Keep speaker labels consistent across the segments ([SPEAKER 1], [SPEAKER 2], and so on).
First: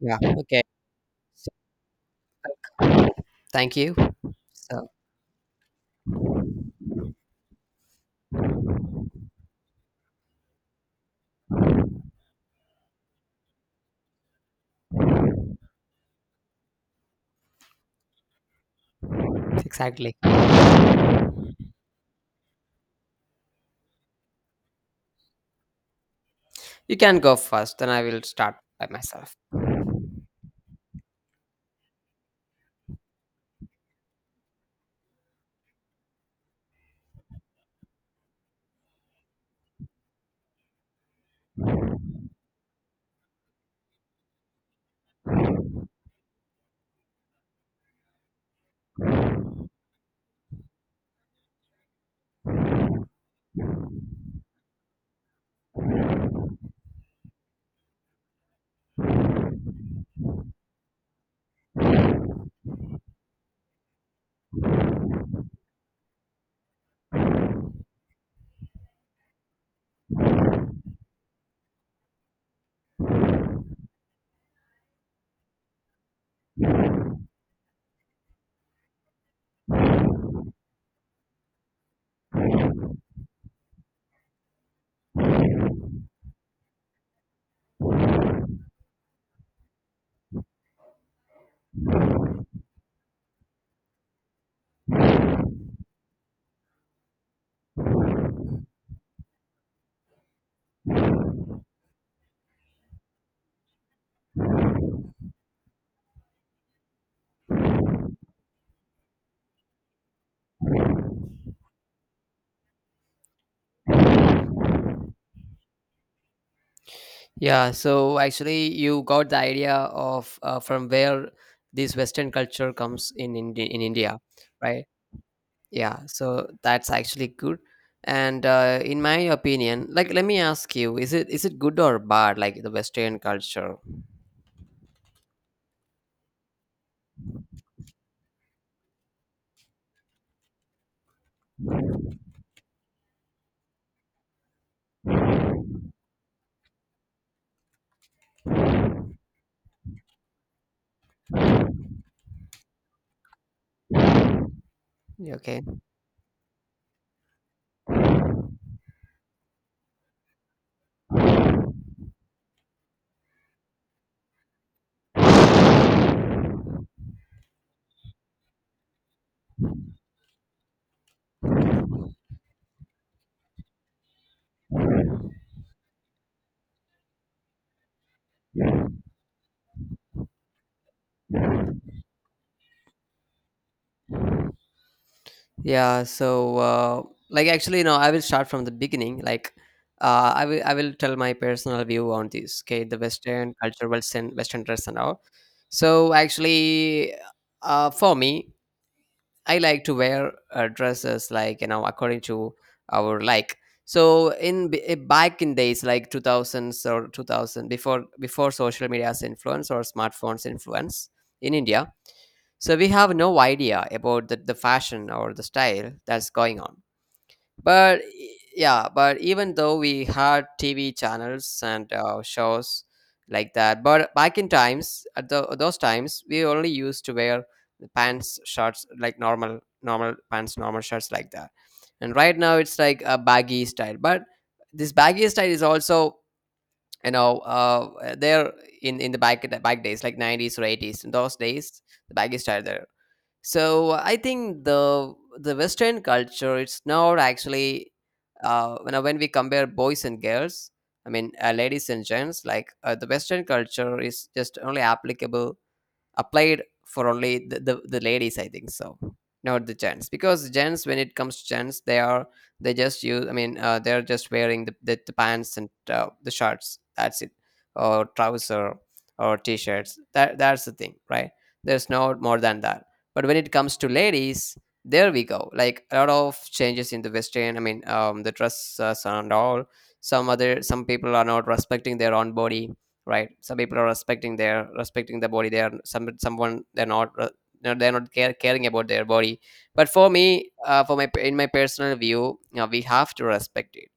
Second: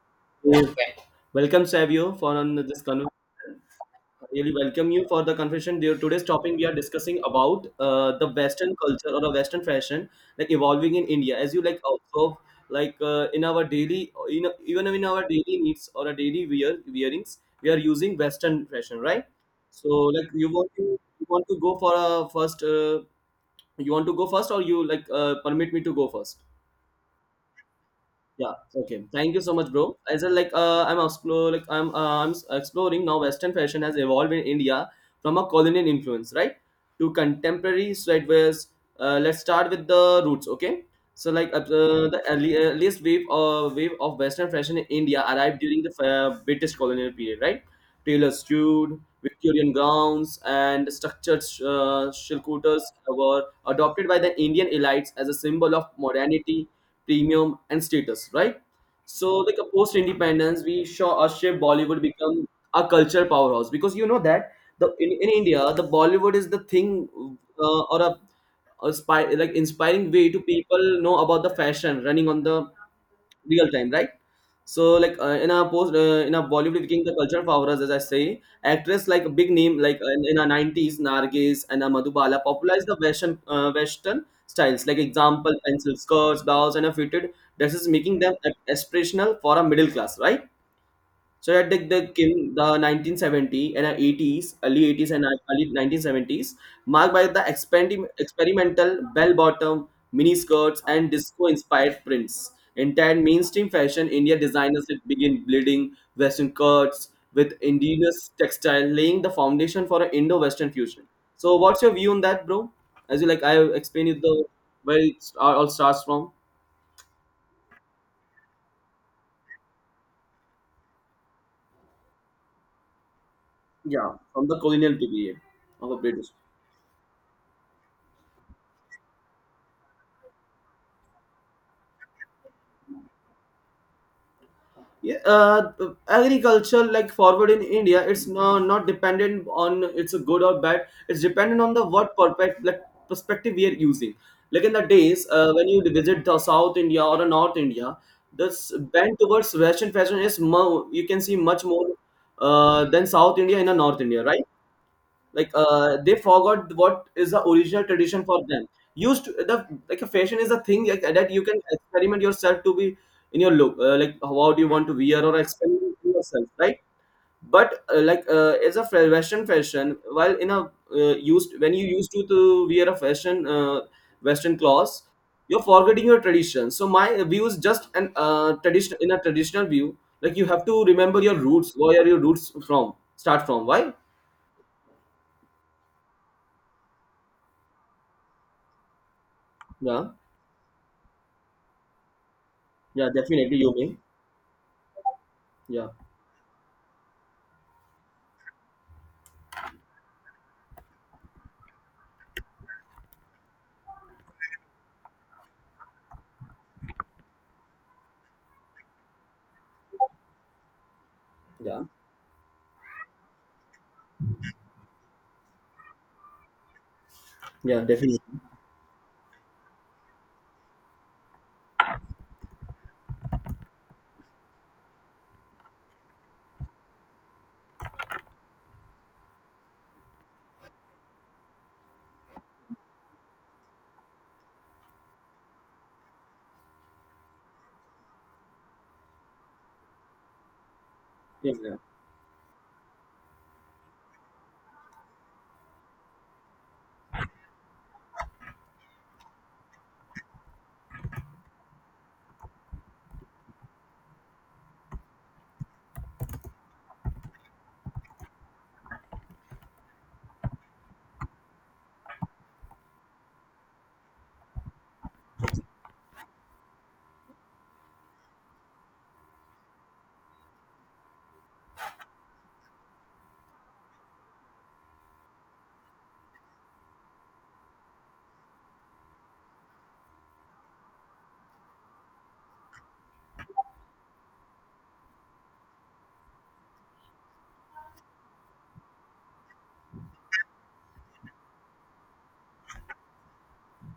[SPEAKER 1] Yeah. Okay.
[SPEAKER 2] So,
[SPEAKER 1] So,
[SPEAKER 2] welcome Savio for on this conversation.
[SPEAKER 1] thank you.
[SPEAKER 2] I really
[SPEAKER 1] So
[SPEAKER 2] welcome you for the conversation. Dear, today's topic we are discussing about the Western culture or the Western fashion, like evolving in India. As you like observe, in our daily, even in our daily needs or a daily wearings, we are using Western fashion, right? So,
[SPEAKER 1] exactly.
[SPEAKER 2] like you want to go for a first, you want to go first, or you like permit me to go first?
[SPEAKER 1] You can go first, then I will
[SPEAKER 2] Yeah.
[SPEAKER 1] start by
[SPEAKER 2] Okay. Thank
[SPEAKER 1] myself.
[SPEAKER 2] you so much, bro. As a, like, I'm explore like exploring now. Western fashion has evolved in India from a colonial influence, right, to contemporary streetwears. Let's start with the roots. Okay. So the early, earliest wave of Western fashion in India arrived during the British colonial period, right? Tailor stewed Victorian gowns and structured shilkutas were adopted by the Indian elites as a symbol of modernity, premium, and status, right? So, like a post independence, we saw a shape Bollywood become a culture powerhouse because you know that in India, the Bollywood is the thing uh, or a, a spy, like inspiring way to people know about the fashion running on the real time, right? So like in a post in a Bollywood became the culture for us as I say actress like a big name like in our 90s, Nargis and Madhubala popularized the Western styles like example pencil skirts, blouse and a fitted dresses, making them like aspirational for a middle class, right? So that the came the 1970 and 80s, early 80s and early 1970s, marked by the experimental bell-bottom miniskirts and disco-inspired prints. In turn, mainstream fashion, India designers did begin bleeding Western cuts with indigenous textile, laying the foundation for an Indo-Western fusion. So, what's your view on that, bro? As you like, I explained you the where it all starts from.
[SPEAKER 1] Yeah. So actually, you got the idea of from where this Western culture comes in in
[SPEAKER 2] Yeah,
[SPEAKER 1] India,
[SPEAKER 2] from the
[SPEAKER 1] right?
[SPEAKER 2] colonial period of a
[SPEAKER 1] Yeah.
[SPEAKER 2] British.
[SPEAKER 1] So that's actually good. And in my opinion, like, let me ask you: Is it good or bad? Like the Western culture?
[SPEAKER 2] yeah, uh, Agriculture like forward in India, it's not dependent on it's a good or bad. It's dependent on the what perfect like perspective we are using. Like in the days when you visit the South India or the North India, this bend towards Western fashion is more, you can see much more than South India in the North India, right? Like
[SPEAKER 1] Okay.
[SPEAKER 2] they forgot what is the original tradition for them used to, the like a fashion is a thing like, that you can experiment yourself to be in your look, like how do you want to wear or experiment in yourself, right? But as a western fashion while in a used when you used to wear a fashion, western clothes, you're forgetting your tradition. So my view is just an tradition in a traditional view, like you have to remember your roots, where are your roots from, start from why.
[SPEAKER 1] Yeah, so like actually, no. I will start from the beginning. Like,
[SPEAKER 2] Yeah.
[SPEAKER 1] I will tell my personal view on this. Okay, the
[SPEAKER 2] Yeah,
[SPEAKER 1] Western
[SPEAKER 2] definitely you
[SPEAKER 1] culture,
[SPEAKER 2] mean.
[SPEAKER 1] Western dress and all.
[SPEAKER 2] Yeah.
[SPEAKER 1] So actually, for me, I like to wear dresses like according to our like. So in back in days like two thousands or 2000 before social media's influence or smartphones influence in
[SPEAKER 2] Yeah.
[SPEAKER 1] India, so we have no idea about the fashion or the style that's going on,
[SPEAKER 2] Yeah,
[SPEAKER 1] but
[SPEAKER 2] definitely.
[SPEAKER 1] yeah, but even though we had TV channels and shows like that. But back in times at those times, we only used to wear the pants, shorts, like normal pants, normal shirts, like that. And right now it's like a baggy style, but this baggy style is also, there in the back days like 90s or 80s, in those
[SPEAKER 2] Yeah, yeah.
[SPEAKER 1] days, the baggy style there. So I think the Western culture, it's not actually, when we compare boys and girls, I mean, ladies and gents, like, the Western culture is just only applicable applied for only the ladies, I think so. Not the gents, because gents, when it comes to gents, they just use, I mean, they're just wearing the pants and the shirts, that's it. Or trouser or t-shirts, that's the thing, right? There's no more than that. But when it comes to ladies, there we go, like a lot of changes in the western, I mean, the dress and all. Some people are not respecting their own body, right? Some people are respecting their, respecting the body. They are, someone, they're not, they're not care, caring about their body. But for me, for my, in my personal view, we have to respect it.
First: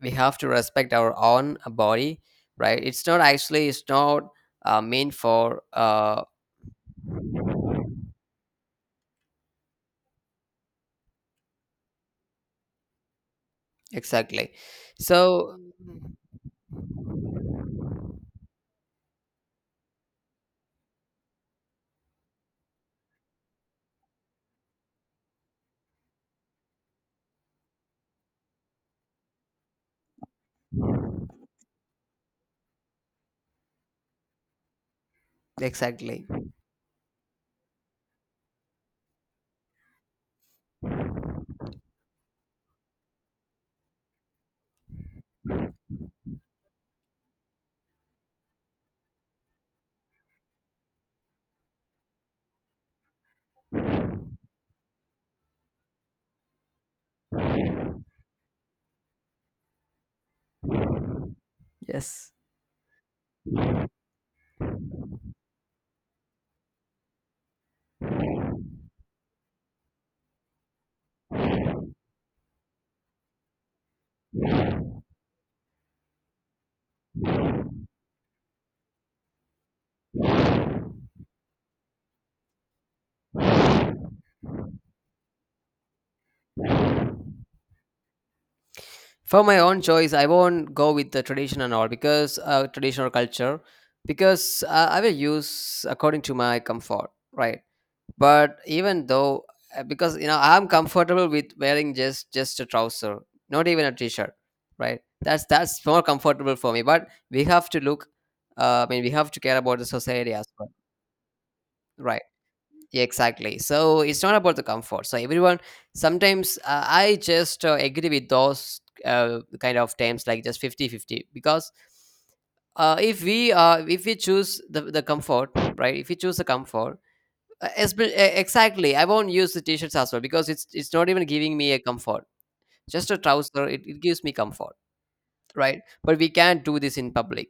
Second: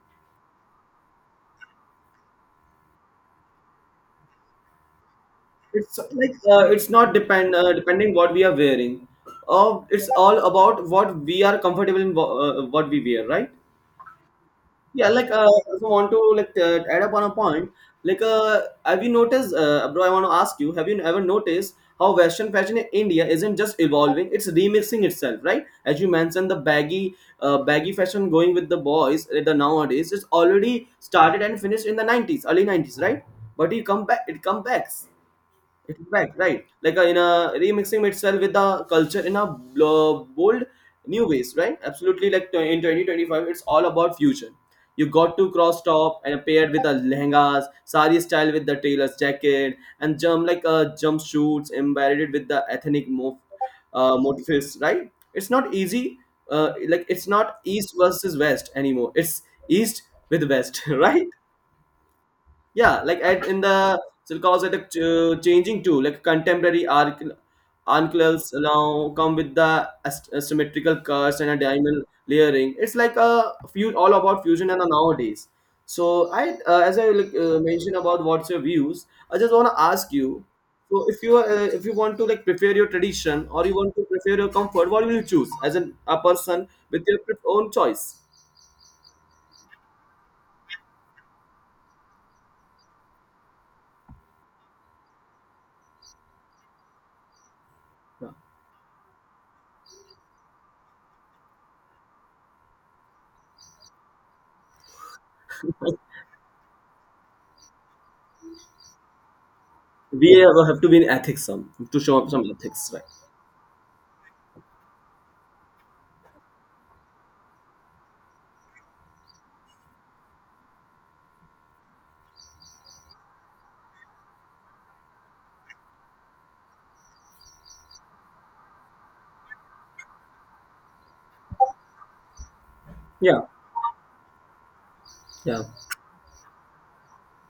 [SPEAKER 1] We have to respect our own body, right? It's not actually, it's not, meant for
[SPEAKER 2] It's like it's not depending what we are wearing. It's all about what we are comfortable in, what we wear, right?
[SPEAKER 1] exactly.
[SPEAKER 2] Yeah, like
[SPEAKER 1] So
[SPEAKER 2] so I also want to add up on a point. Like, have you noticed, bro? I want to ask you: Have you ever noticed how Western fashion in India isn't just evolving; it's remixing itself, right? As you mentioned, the baggy fashion going with the boys the nowadays is already started and finished in the 90s, early 90s, right? But you come back, it comes back. It's
[SPEAKER 1] exactly,
[SPEAKER 2] back, right? Like in a remixing itself with the culture in a bold new ways, right? Absolutely, like in 2025, it's all about fusion. You got to cross top and paired with the lehengas, sari style with the tailor's jacket, and jump like jumpsuits embroidered with the ethnic motifs, right? It's not easy, like it's not east versus west anymore. It's east with west, right?
[SPEAKER 1] yes.
[SPEAKER 2] Yeah, like at in the so it calls changing too, like contemporary arc uncles now come with the asymmetrical curves and a diamond layering. It's like a few all about fusion and a nowadays. So I as I like, mentioned about what's your views, I just want to ask you, so if you want to like prefer your tradition or you want to prefer your comfort, what will you choose as a person with your own choice?
[SPEAKER 1] For my own choice, I won't go with the tradition and all, because traditional culture, because I will use according to my comfort, right?
[SPEAKER 2] Yeah.
[SPEAKER 1] But even though, because I'm comfortable with wearing just a trouser, not even a t-shirt, right? That's more comfortable for me, but we have to look, I mean, we have to care about the society
[SPEAKER 2] We
[SPEAKER 1] as well,
[SPEAKER 2] have to be in ethics some, to show
[SPEAKER 1] right?
[SPEAKER 2] up some ethics, right?
[SPEAKER 1] Yeah, exactly. So it's not about the comfort. So everyone, sometimes, I just agree with those kind of terms like just 50-50, because, if we choose the comfort, right? If we choose the comfort, exactly, I won't use the t-shirts as well, because it's not even giving me a comfort. Just a
[SPEAKER 2] Yeah.
[SPEAKER 1] trouser, it gives me comfort,
[SPEAKER 2] Yeah,
[SPEAKER 1] right? But we can't do this in public.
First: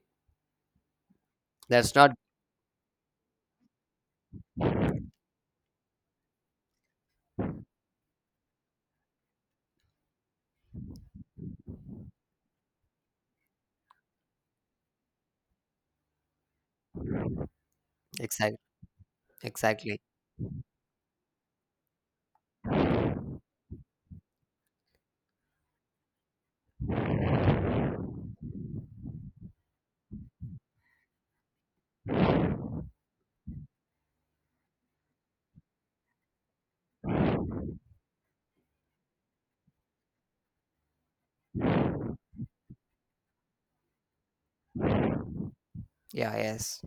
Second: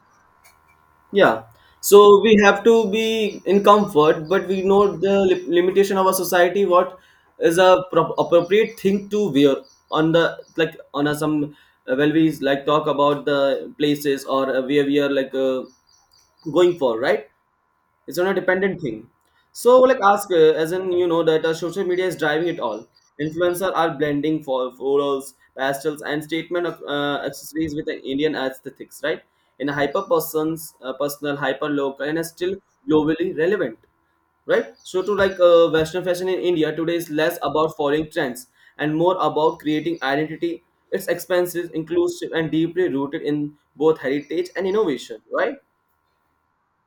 [SPEAKER 2] yeah.
[SPEAKER 1] That's not
[SPEAKER 2] So we have to be in comfort, but we know the limitation of our society. What is a appropriate thing to wear on the like on a some well we like talk about the places or where we are like going for, right? It's on a
[SPEAKER 1] exact.
[SPEAKER 2] dependent thing. So
[SPEAKER 1] Exactly.
[SPEAKER 2] like ask as in you know that social media is driving it all. Influencer are blending for florals, pastels and statement of accessories with an Indian aesthetics, right? In a hyper person's personal, hyper local and are still globally relevant, right? So to like western fashion in India today is less about following trends and more about creating identity. Its expenses inclusive and deeply rooted in both heritage and innovation, right?
[SPEAKER 1] Yeah, yes,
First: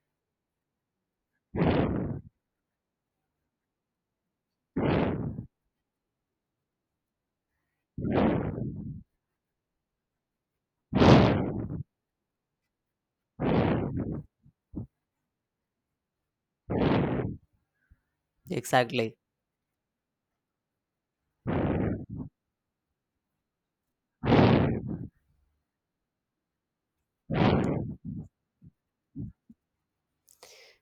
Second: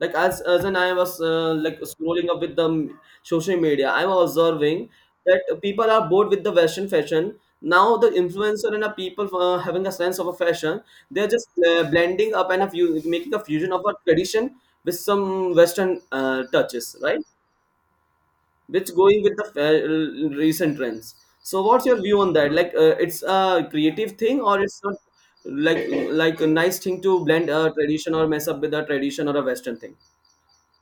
[SPEAKER 2] Like as and I was like scrolling up with the social media, I'm observing that people are bored with the western fashion. Now the influencer and the people having a sense of a fashion, they're just blending up and a few, making a fusion of a tradition with some western touches, right? Which
[SPEAKER 1] exactly.
[SPEAKER 2] going with the recent trends. So what's your view on that, like it's a creative thing or it's not, like like a nice thing to blend a tradition or mess up with a tradition or a western thing?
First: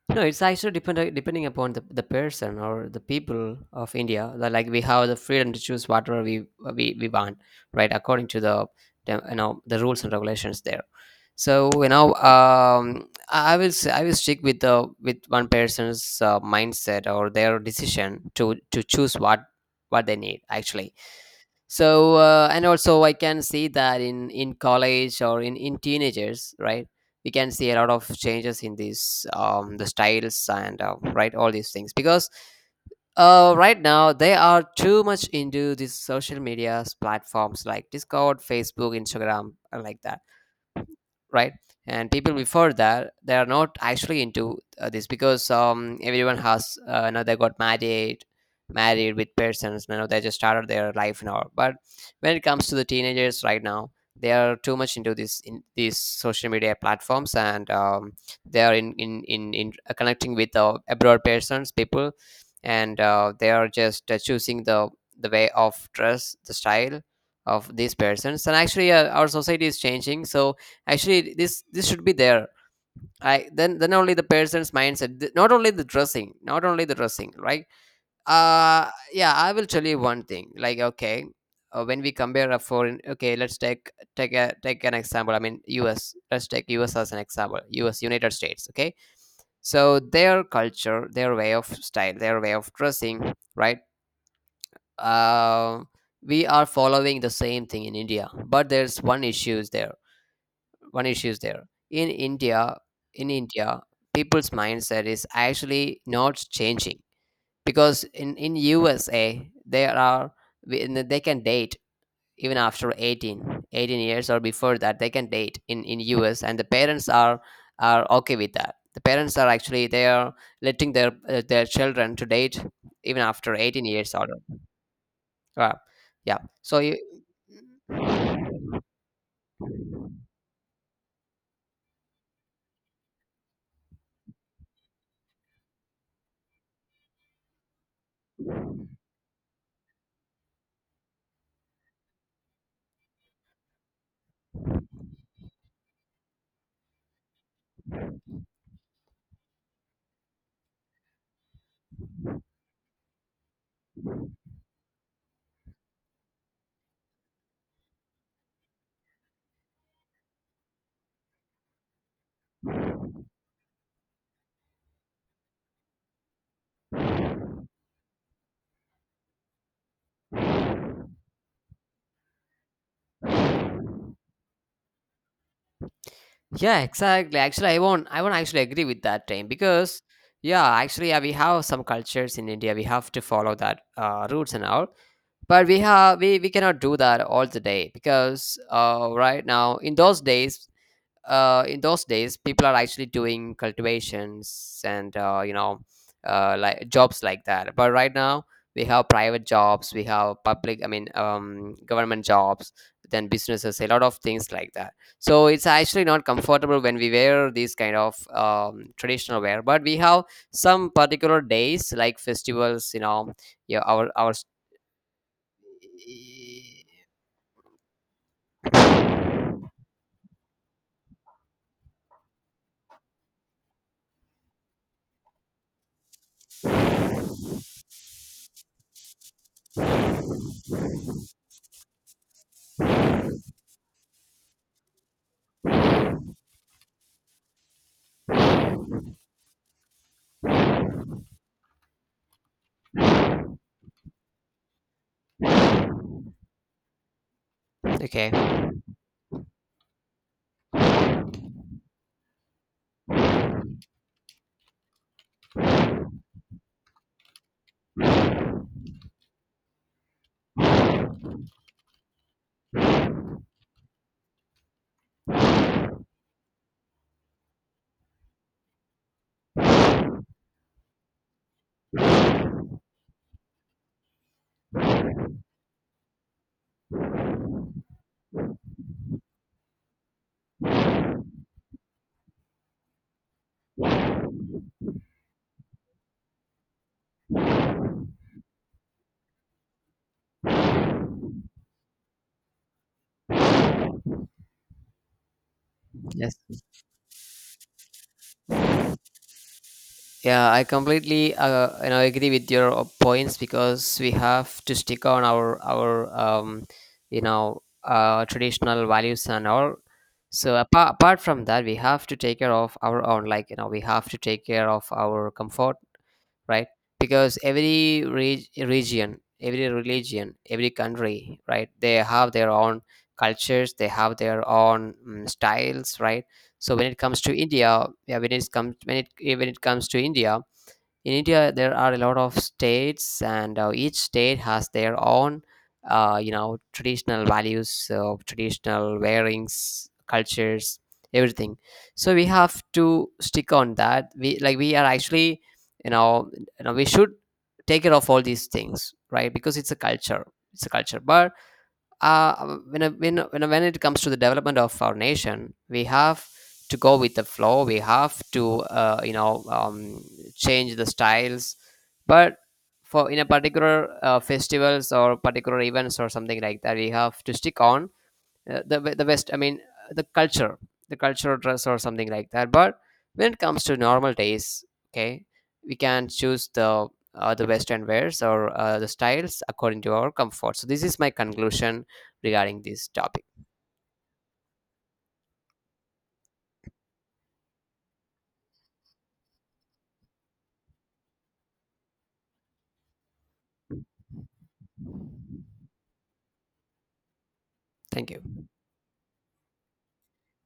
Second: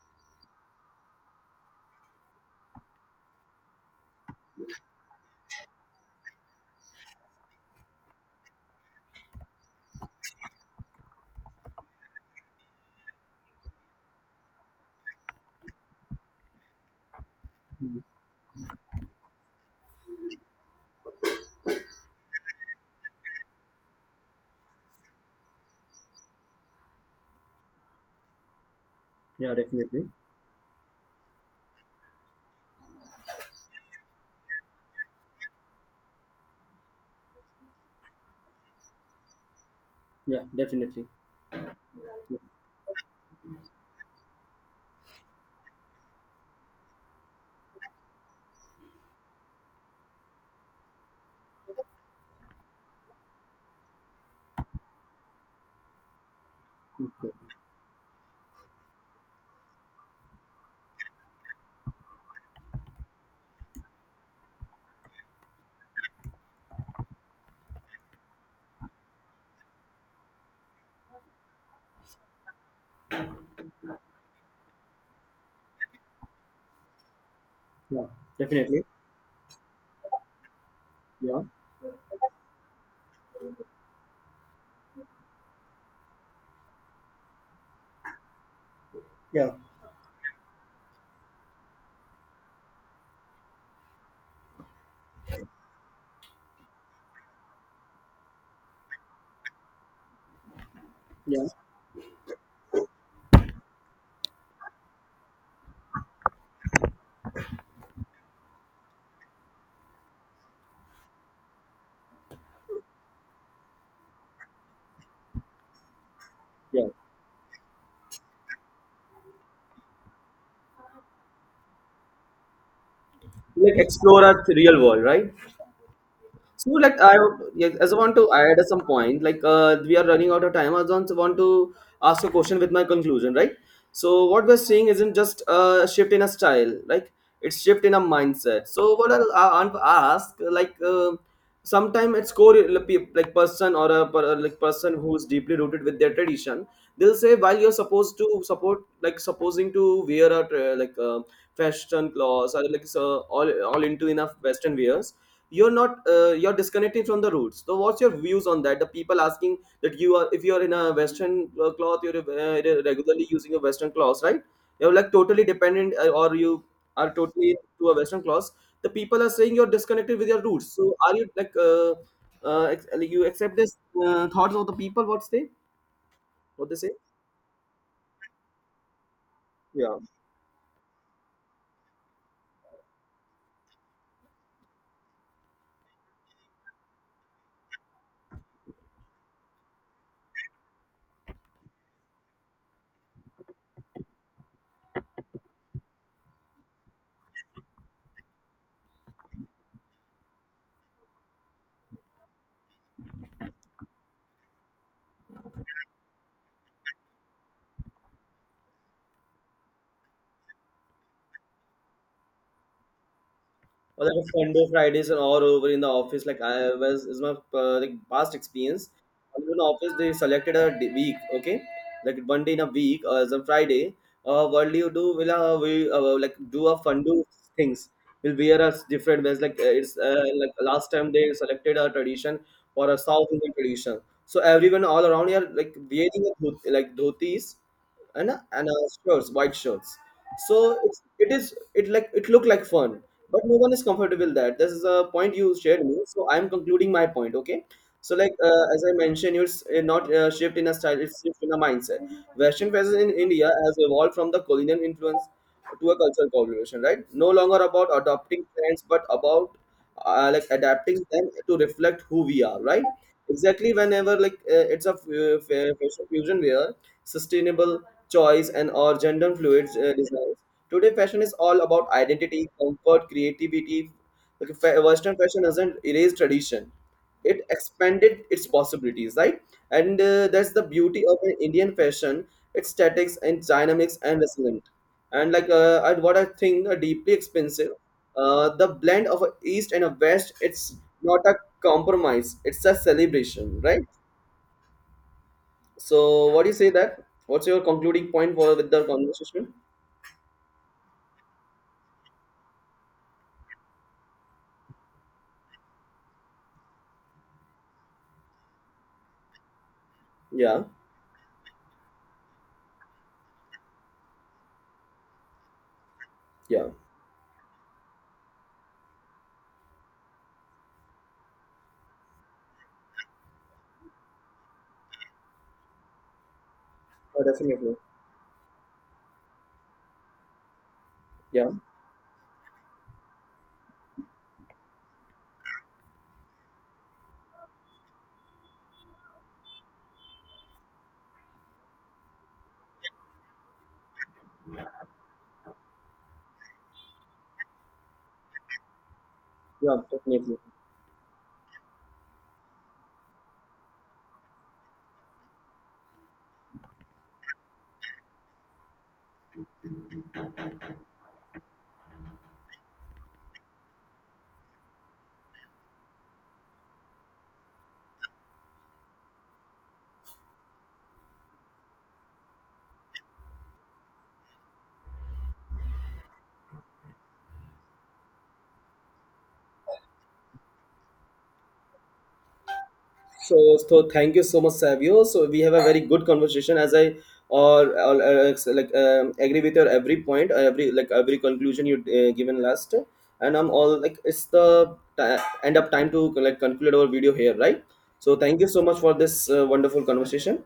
[SPEAKER 1] No, it's actually depending upon the person or the people of India. That, like, we have the freedom to choose whatever we want, right? According to the, the rules and regulations there. So, you know, I will s- I will stick with the with one person's mindset or their decision to choose what they need actually. So, and also I can see that in college or in teenagers, right? We can see a lot of changes in these,
[SPEAKER 2] Yeah,
[SPEAKER 1] the
[SPEAKER 2] definitely.
[SPEAKER 1] styles and, right, all these things, because, right now they are too much into these social media platforms like Discord, Facebook, Instagram, like that,
[SPEAKER 2] Yeah, definitely.
[SPEAKER 1] right? And people before that, they are not actually into this, because, everyone has, they got married with persons. They just started their life now. But when it comes to the teenagers right now, they are too much into this, in these social media
[SPEAKER 2] Okay.
[SPEAKER 1] platforms, and, they are in connecting with abroad persons people, and they are just choosing the way of dress, the style of these persons. And actually, our society is changing. So actually, this should be there. I, then only the person's mindset, not only the dressing, not only the dressing, right?
[SPEAKER 2] Yeah, definitely.
[SPEAKER 1] Yeah, I will tell you one thing, like, okay,
[SPEAKER 2] Yeah,
[SPEAKER 1] when we compare a foreign, okay, let's take, take a take an example, I mean, US. Let's take US as an example. US, United States. Okay.
[SPEAKER 2] yeah,
[SPEAKER 1] So their culture, their way of style, their way of dressing, right? uh, we are following the same thing in India, but there's one issue is
[SPEAKER 2] yeah.
[SPEAKER 1] there in india in india. People's mindset is actually not changing, because in USA there are, and they can date even after 18 years, or before that they can date in US. And the
[SPEAKER 2] Yeah.
[SPEAKER 1] parents are okay with that. The parents are actually they are letting their, children to date even after
[SPEAKER 2] Like
[SPEAKER 1] 18 years
[SPEAKER 2] explore
[SPEAKER 1] or.
[SPEAKER 2] our real world, right?
[SPEAKER 1] Wow. Yeah.
[SPEAKER 2] So
[SPEAKER 1] So you.
[SPEAKER 2] like I, yeah, as I want to add some point like we are running out of time. I just want to ask a question with my conclusion, right? So what we're seeing isn't just a shift in a style, like it's shift in a mindset. So I'll ask like sometimes it's core like person or a like person who's deeply rooted with their tradition. They'll say while you're supposed to support like supposing to wear a fashion clothes or like so all into enough western wears, you're not you're disconnected from the roots. So what's your views on that, the people asking that you are if you're in a western cloth, you're regularly using a western cloth, right? You're like totally dependent or you are totally to a western cloth. The people are saying you're disconnected with your roots. So are you like like you accept this thoughts of the people, what's they what they
[SPEAKER 1] Yeah,
[SPEAKER 2] say?
[SPEAKER 1] exactly. Actually, I won't actually agree with that, time,
[SPEAKER 2] Yeah.
[SPEAKER 1] because, yeah, actually, yeah, we have some cultures in India. We have to follow that, roots and all. But we have we cannot do that all the day, because, right now, in those days, in those days, people are actually doing cultivations and, like jobs like that. But right now, we have private jobs, we have public, I mean, government jobs, then businesses, a lot of things like that. So it's actually not comfortable when we wear these kind of, traditional wear. But we have some particular days like festivals, yeah,
[SPEAKER 2] Or like
[SPEAKER 1] our.
[SPEAKER 2] a Fundo Fridays are all over in the office. Like I was is my like past experience. And in office, they selected a week. Okay, like one day in a week as a Friday. What do you do? Will we like do a Fundo things? We'll wear a different ways. Like it's like last time they selected a tradition for a South Indian tradition. So everyone all around here like wearing a like dhotis and shirts, white shirts. So it's, it is it like it look like fun, but no one is comfortable with that. This is a point you shared me, so I'm concluding my point. Okay, so like
[SPEAKER 1] Okay.
[SPEAKER 2] as I mentioned, it's not shift in a style; it's shift in a mindset. Western fashion in India has evolved from the colonial influence to a cultural collaboration, right? No longer about adopting trends, but about like adapting them to reflect who we are, right? Exactly. Whenever like it's a fashion fusion wear, sustainable choice and our gender fluid designs, today fashion is all about identity, comfort, creativity. Like western fashion doesn't erase tradition, it expanded its possibilities, right? And that's the beauty of an Indian fashion. Its statics and dynamics and resilient. And like what I think are deeply expensive, the blend of a east and a west, it's not a compromise, it's a celebration, right? So
[SPEAKER 1] Yes.
[SPEAKER 2] what do you say that, what's your concluding point for with the conversation?
[SPEAKER 1] Yeah, I completely, agree with your, points, because we have to stick on our traditional values and all. So,
[SPEAKER 2] Yeah.
[SPEAKER 1] apart from that, we have to take care of our own. Like, we have to take care of our comfort, right?
[SPEAKER 2] Yeah.
[SPEAKER 1] Because every region, every religion, every country, right? They have their own cultures. They have their own styles, right? So when it comes
[SPEAKER 2] Oh,
[SPEAKER 1] to
[SPEAKER 2] definitely.
[SPEAKER 1] India, yeah, when it comes to India, in
[SPEAKER 2] Yeah.
[SPEAKER 1] India, there are a lot of states, and, each state has their own, traditional values, traditional wearings, cultures, everything. So we have to stick on that. We are actually, you know, we should take care of all these things, right? Because it's
[SPEAKER 2] Yeah,
[SPEAKER 1] a culture.
[SPEAKER 2] definitely.
[SPEAKER 1] It's a culture. But, when, I- when it comes to the development of our nation, we have to go with the flow. We have to, change the styles. But for in a particular, festivals or particular events or something like that, we have to stick on, the West. I mean, uh, the culture, the cultural dress or something like that. But when it comes to normal days, okay, we can choose the Western wears, or, the styles according to our comfort. So this is my conclusion regarding this topic.
[SPEAKER 2] So, so thank you so much, Savio. So we have a very good conversation, as I or, agree with your every point, every like every conclusion you given last, and I'm all like it's the end up time to like conclude our video here, right?
[SPEAKER 1] Thank
[SPEAKER 2] So thank
[SPEAKER 1] you.
[SPEAKER 2] you so much for this wonderful conversation.